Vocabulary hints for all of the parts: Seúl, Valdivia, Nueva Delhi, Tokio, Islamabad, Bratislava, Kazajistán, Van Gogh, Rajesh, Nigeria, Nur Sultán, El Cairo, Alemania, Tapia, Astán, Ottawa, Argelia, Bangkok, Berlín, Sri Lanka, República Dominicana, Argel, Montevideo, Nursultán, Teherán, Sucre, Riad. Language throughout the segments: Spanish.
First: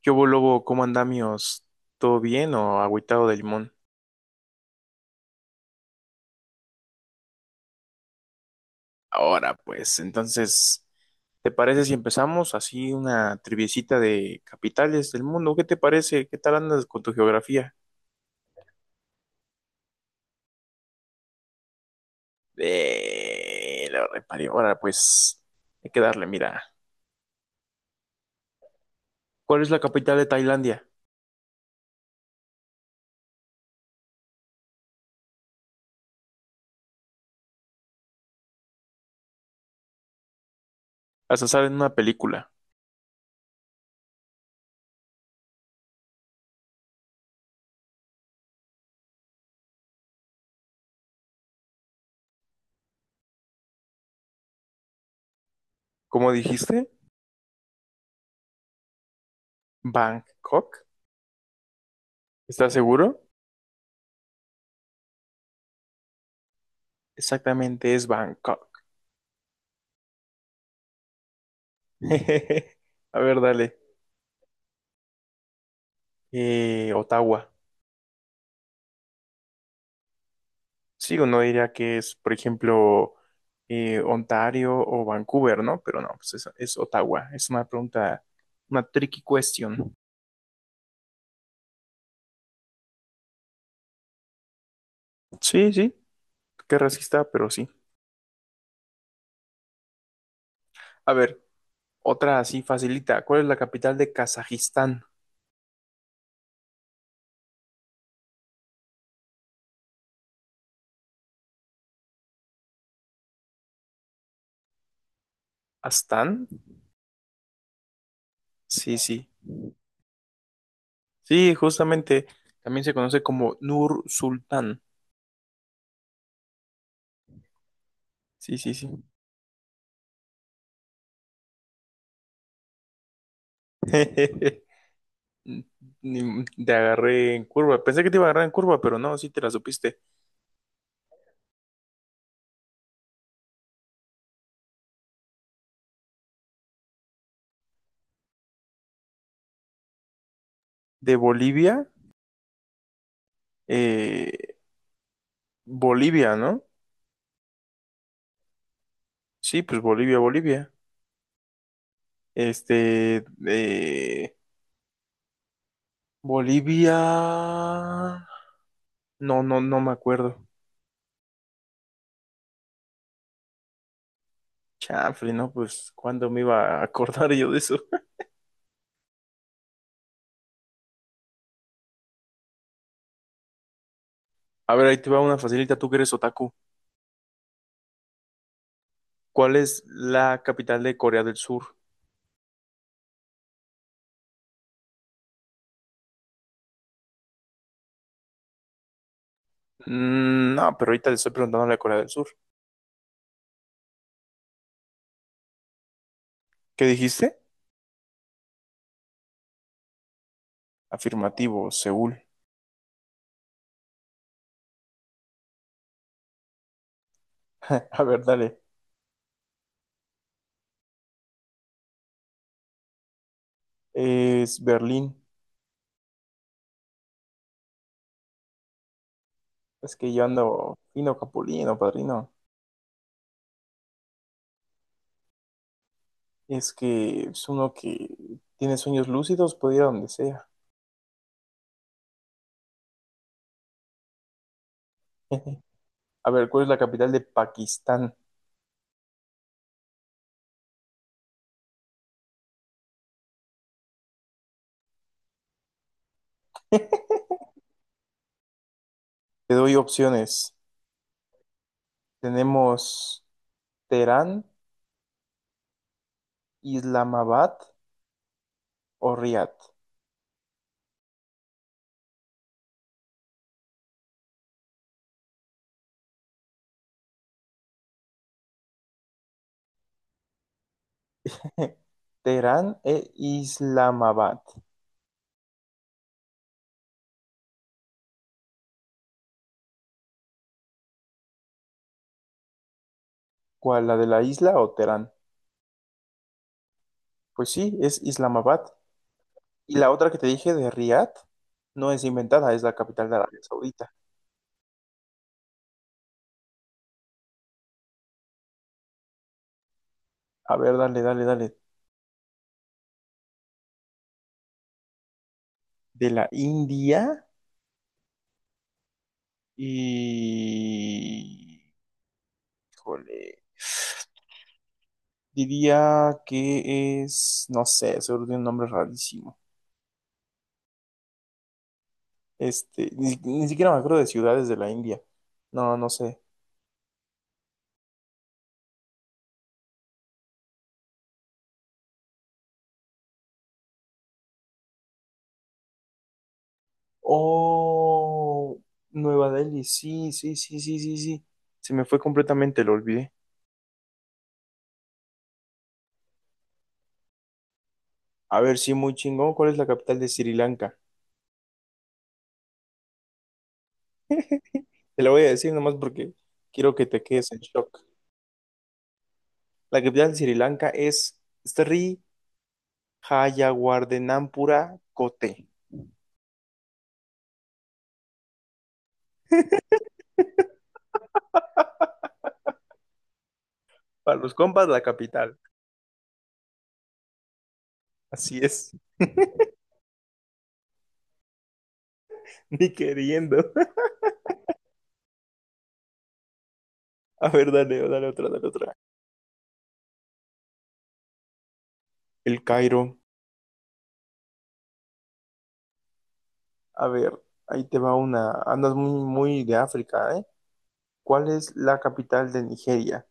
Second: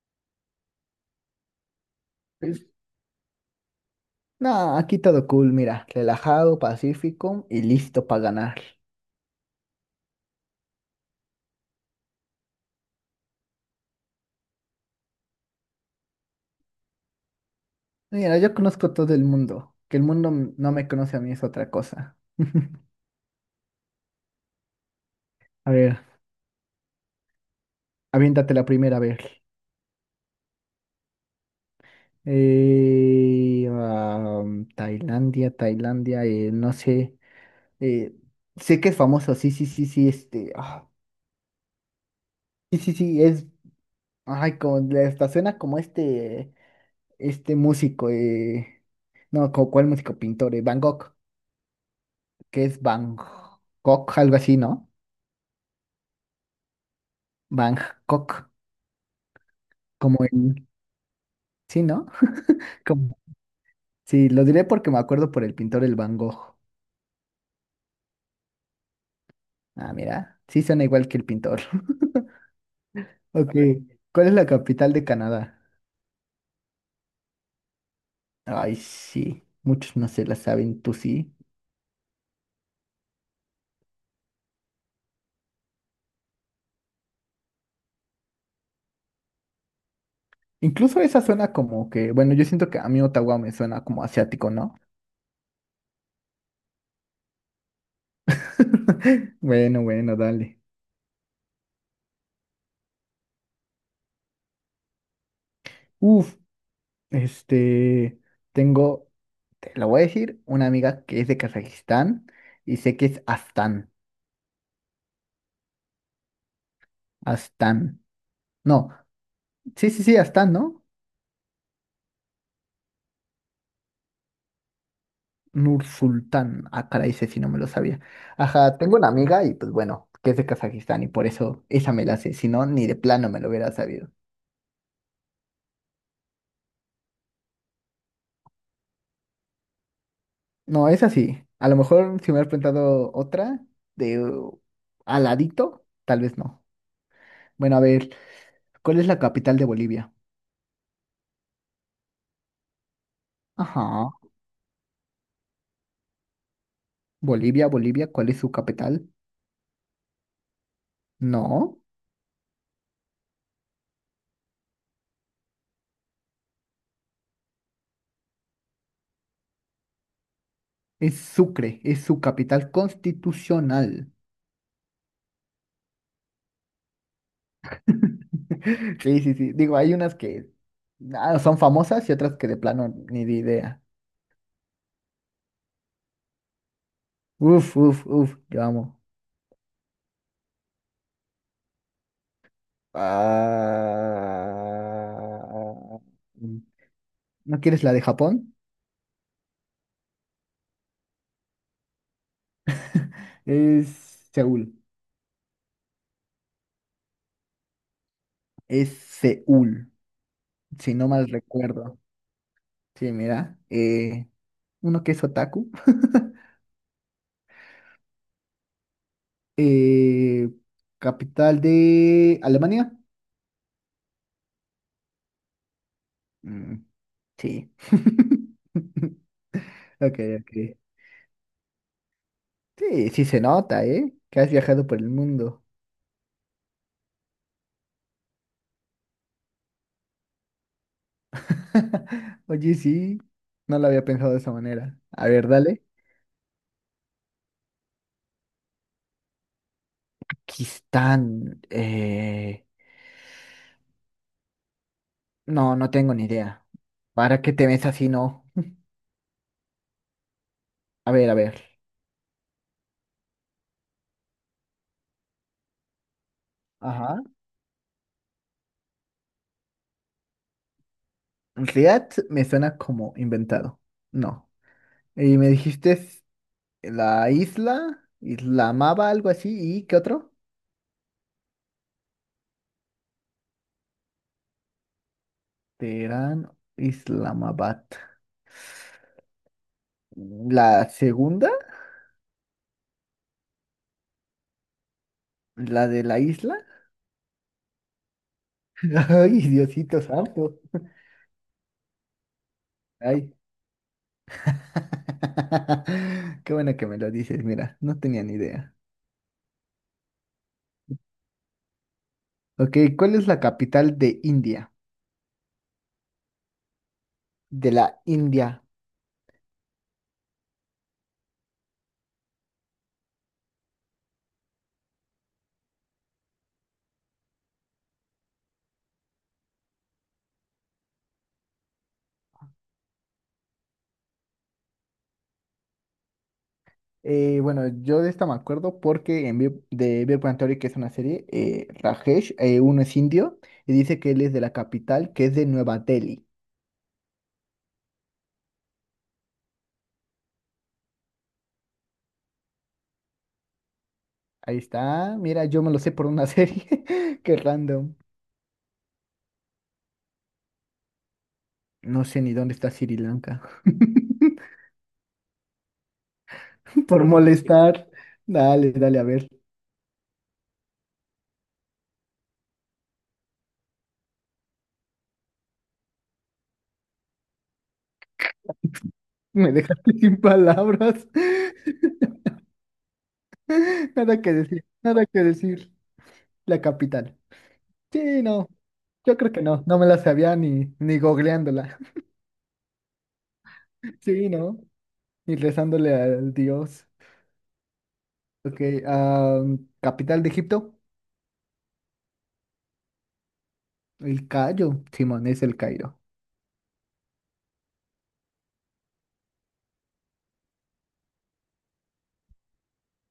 ¿Qué hubo, lobo? ¿Cómo andamios? ¿Todo bien Pues, o agüitado de limón? no, aquí todo cool, mira, relajado, pacífico y listo para ganar. Ahora, pues, entonces, ¿te parece si empezamos así una triviecita de capitales del mundo? ¿Qué te parece? ¿Qué tal andas con tu geografía? Mira, yo conozco todo el mundo, que el mundo no me conoce a mí es otra cosa. Lo reparé. Ahora, pues, A hay ver, que darle, mira. aviéntate la primera vez. ¿Cuál es la capital de Tailandia? Tailandia, no sé, eh, sé que es famoso, sí, sí, sí, sí, este, ah, Hasta sale en una película. sí, sí, sí, es, ay, como, hasta suena como este músico, no, como cuál músico, pintor, Van Gogh. Que es Bangkok, algo así, ¿no? ¿Cómo dijiste? Bangkok, como en... ¿Bangkok? Sí, ¿no? ¿Estás Como... seguro? Sí, lo diré porque me acuerdo por el pintor el Van Gogh. Exactamente, es Bangkok. Ah, mira, sí suena igual que el pintor. A ver, Ok, dale. ¿cuál es la capital de Canadá? Ottawa. Ay, sí, muchos no se la saben, tú Sí, sí. uno diría que es, por ejemplo, Ontario o Vancouver, ¿no? Pero no, pues es Ottawa. Es una pregunta, una tricky question. Incluso esa suena como que, bueno, yo siento que a mí Ottawa me suena como asiático, ¿no? Sí, sí, qué racista, pero sí. Bueno, bueno, dale. A ver, otra así facilita. ¿Cuál es la capital de Kazajistán? Uf, este, tengo. Te lo voy a decir, una amiga que es de Kazajistán y sé que es Astán. ¿Astán? Astán. No, Sí, sí. sí, sí, sí, Astán, ¿no? Sí, justamente también se conoce como Nur Sultán. Nursultán. Ah, caray, ese sí no me lo sabía. Sí, sí, Ajá, sí. tengo una amiga y pues bueno, que es de Kazajistán y por eso esa me la sé. Si no, ni de plano me lo hubiera sabido. Ni- Te agarré en curva. Pensé que te iba a agarrar en curva, pero no, sí te la supiste. No, es así. A lo mejor si me hubieras preguntado otra de aladito, tal vez no. Bueno, a ver, ¿cuál es la capital de Bolivia? De Bolivia, Ajá. eh, Bolivia, ¿no? Bolivia, ¿cuál es su capital? Sí, pues Bolivia. No. Este, eh, Bolivia. No me acuerdo. Es Sucre, es su capital constitucional. Chanfle, ¿no? Pues, ¿cuándo me iba a acordar yo de eso? Sí, sí, sí. Digo, hay unas que ah, son famosas y otras que de plano ni de idea. A ver, ahí te va una facilita, tú que eres otaku. Uf, uf, uf, yo amo. ¿Cuál es la capital de Corea del Sur? Ah, ¿no quieres la de Japón? Mm, no, pero ahorita le estoy preguntando a la Corea del Sur. Es Seúl. ¿Qué dijiste? Es Seúl, si no mal Afirmativo, recuerdo. Seúl. Sí, mira. Uno que es otaku. A ver, dale. Eh, capital de Alemania. Es Berlín. Mm, sí. Es que Ok, yo ando ok. fino capulino, padrino. Sí, sí se nota, ¿eh? Que has viajado por el mundo. Es que es uno que tiene sueños lúcidos, puede ir a donde sea. Oye, sí, no lo había pensado de esa manera. A ver, dale. A ver, ¿cuál es la capital de Pakistán? Kistán, no, no tengo ni idea. ¿Para qué te ves así, no? Te doy opciones. A ver, a ver. Tenemos Teherán, Ajá. Islamabad o Riad. Riad me suena como inventado. No. Y me dijiste es la isla, Islamaba, algo así. ¿Y qué otro? Teherán e Islamabad. Teherán, Islamabad. La segunda, ¿Cuál, la de la isla o Teherán? la de la isla. Pues sí, es Islamabad. Ay, Y la Diosito otra que te dije santo. de Riad no es inventada, es la capital de Ay. Arabia Saudita. Qué bueno que me lo dices, mira, no tenía ni idea. A ver, dale, dale, dale. Ok, ¿cuál es la capital de India? De la India De la India. y... Híjole. Diría que es, no sé, seguro tiene un nombre rarísimo. Ni siquiera me acuerdo de ciudades de la India. No, no sé. Bueno, yo de esta me acuerdo porque en Big- de Big Bang Theory, que es una serie, Rajesh, uno es indio y dice que él es de la capital, que es de Nueva Delhi. Oh, Nueva Delhi, sí, sí, sí, sí, sí, sí. Se me fue completamente, lo olvidé. Ahí está, mira, yo me lo sé por una serie. Qué random. A ver, sí, muy chingón. ¿Cuál es la capital de Sri Lanka? No sé ni dónde está Sri Lanka. Te la voy a decir nomás porque quiero que te Por quedes en shock. molestar. Dale, dale, a ver. La capital de Sri Lanka es Sri Hayawardenapura Kotte. Me dejaste sin palabras. Para Nada los que decir, compas, la nada que capital. decir. La capital. Sí, Así no. es. Yo creo que no. No me la sabía ni googleándola. Ni queriendo. Sí, no. Ni rezándole al dios. A ver, dale, dale otra, dale Ok. otra. Capital de Egipto. El Cairo. El Cairo. Simón, es el Cairo. A ver, ahí te va una. Andas muy, muy de África, ¿eh? ¿Cuál es la capital de Nigeria?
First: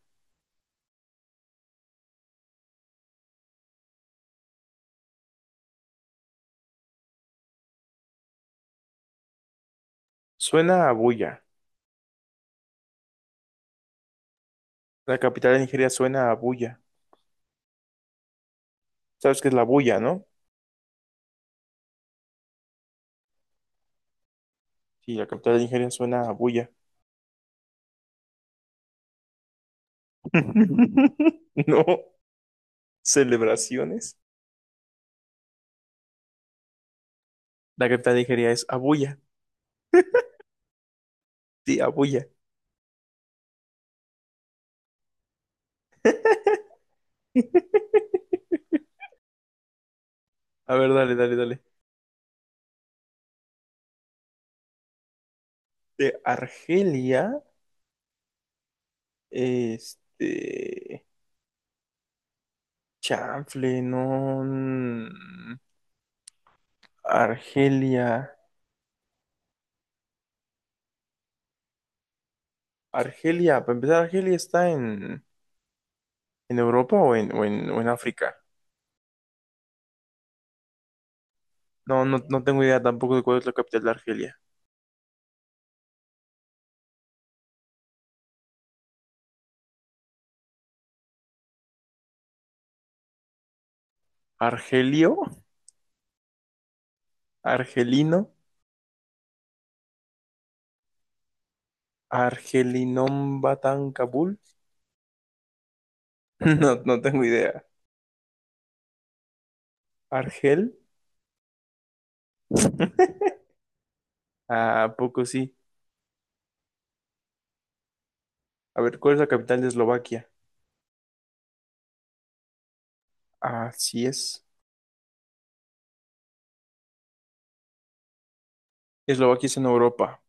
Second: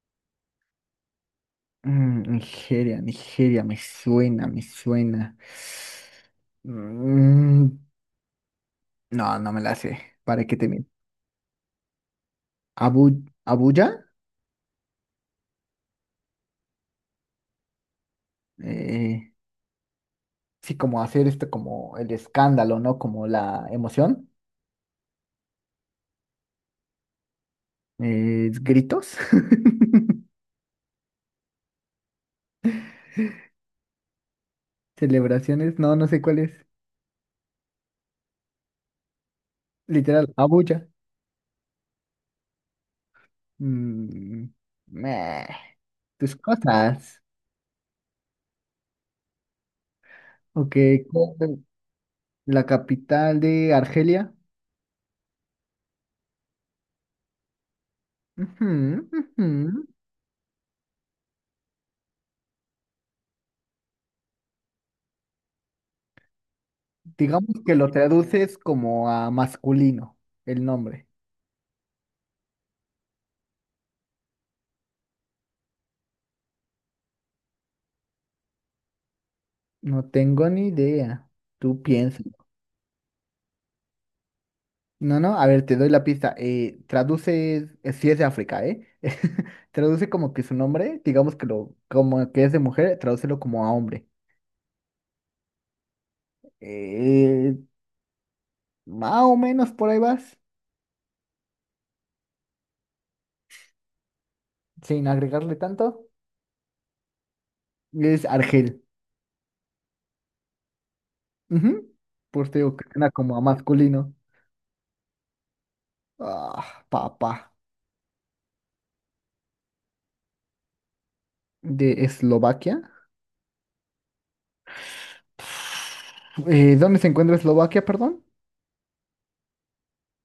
Mm, Nigeria. Me suena, me suena. Mm, no, no me la sé. ¿Para qué te Suena miento? a Buya. Abuya, La capital de Nigeria suena a Buya. eh, ¿Sabes qué es la Buya, no? sí, como hacer esto, como el escándalo, ¿no? Como la emoción, Sí, la capital de Nigeria suena a Buya. Gritos, No, celebraciones. celebraciones, no, no sé cuál es. La capital de Nigeria es Abuya. Literal, Abuya. Sí, Abuya. Mm, meh, tus cosas. A Ok, ver, dale, ¿cuál dale, es dale. la capital de Argelia? De Argelia, Ujú, ujú. este. Chanfle, no. Digamos que lo Argelia. traduces como a masculino, el nombre. Argelia, para empezar, ¿Argelia está en Europa o en África? No tengo ni idea. Tú piensas. No tengo idea tampoco de cuál es la capital de Argelia. No, no, a ver, te doy la pista. Traduce, si es de África, ¿eh? Traduce como que su nombre, digamos que lo, como que es de mujer, tradúcelo como a hombre. ¿Argelio? Eh, ¿Argelino? más o menos por ahí vas, ¿Argelinom Batán Kabul? sin agregarle tanto. No, no tengo idea. Es Argel. ¿Argel? Ujú. Pues te digo que suena como a masculino. ¿A poco sí? Ah, papá. A ver, ¿cuál es la capital de Eslovaquia? De Eslovaquia. Así es. ¿Dónde se encuentra Eslovaquia, perdón? Eslovaquia es en Europa.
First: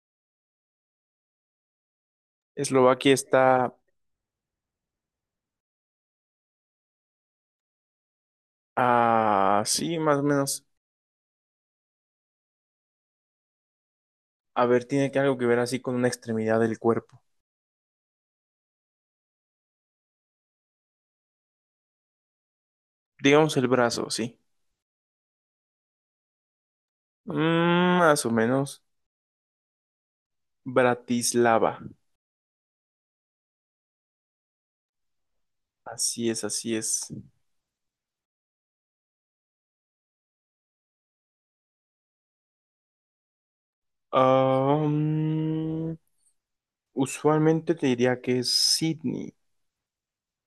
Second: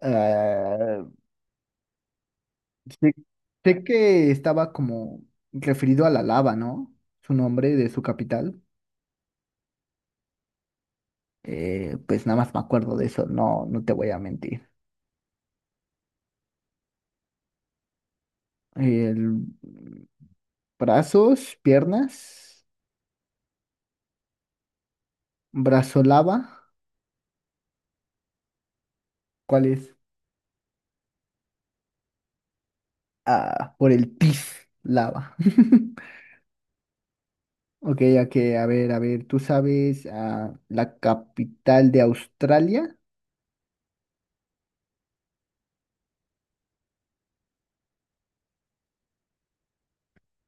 Eh, Sé, Eslovaquia está. sé que estaba como referido a la lava, ¿no? Su nombre de su capital. Ah, sí, más o menos. Pues nada más me acuerdo de eso, no, no te voy a A mentir. ver, tiene que algo que ver así con una extremidad del cuerpo. El- brazos, piernas, Digamos el brazo, sí. brazo lava. Mm, más o menos. ¿Cuál es? Bratislava. Ah, por el pis lava. Así es, así es. Ok, ok, a ver, ¿tú sabes la capital de Australia? Ah, mm, usualmente te diría que es Sydney,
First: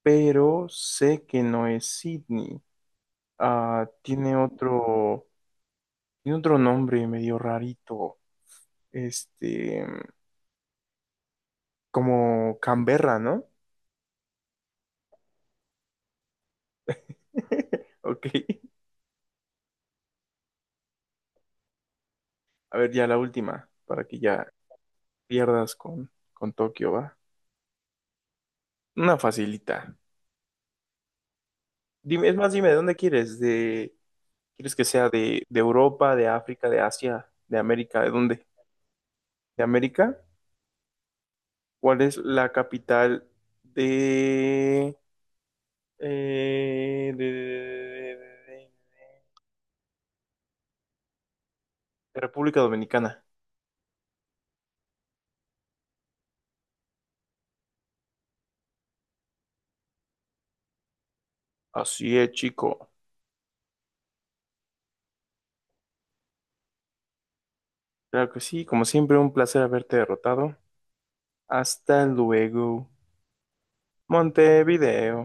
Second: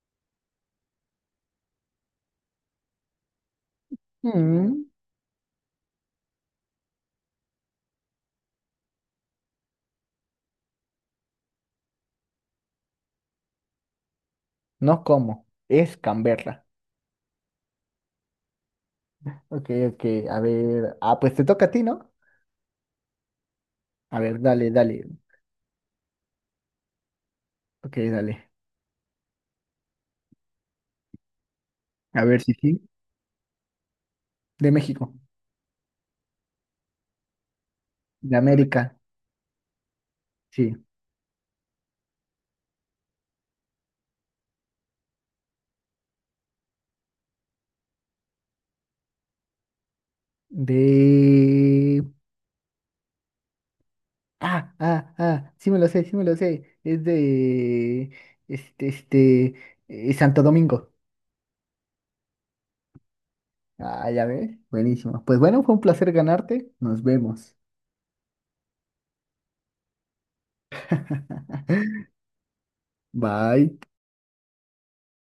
pero sé que no es Sydney. Ah, tiene Mm, tiene otro nombre medio rarito. Este, como Canberra, ¿no? no, ¿cómo? Es Canberra. Ok. Ok, ok, a ver. Ah, pues te toca a ti, ¿no? A ver, ya la última, para que A ver, ya dale, dale. pierdas con Tokio, ¿va? Ok, dale. Una facilita. A Dime, es ver más, si dime, ¿de sí. dónde quieres? De ¿quieres que sea México. De Europa, de África, de Asia, de América? ¿De De dónde? América. ¿De América? Sí. ¿Cuál es la capital de, eh, de, de- de- de- de- De. de República Dominicana? Ah, ah, ah. Sí me lo sé, sí me lo sé. Es de. este. Santo Domingo. Así es, chico. Ah, ya ves. Buenísimo. Pues bueno, fue un placer ganarte. Nos vemos. Claro que sí, como siempre, un placer haberte derrotado. Hasta luego, Bye. Montevideo.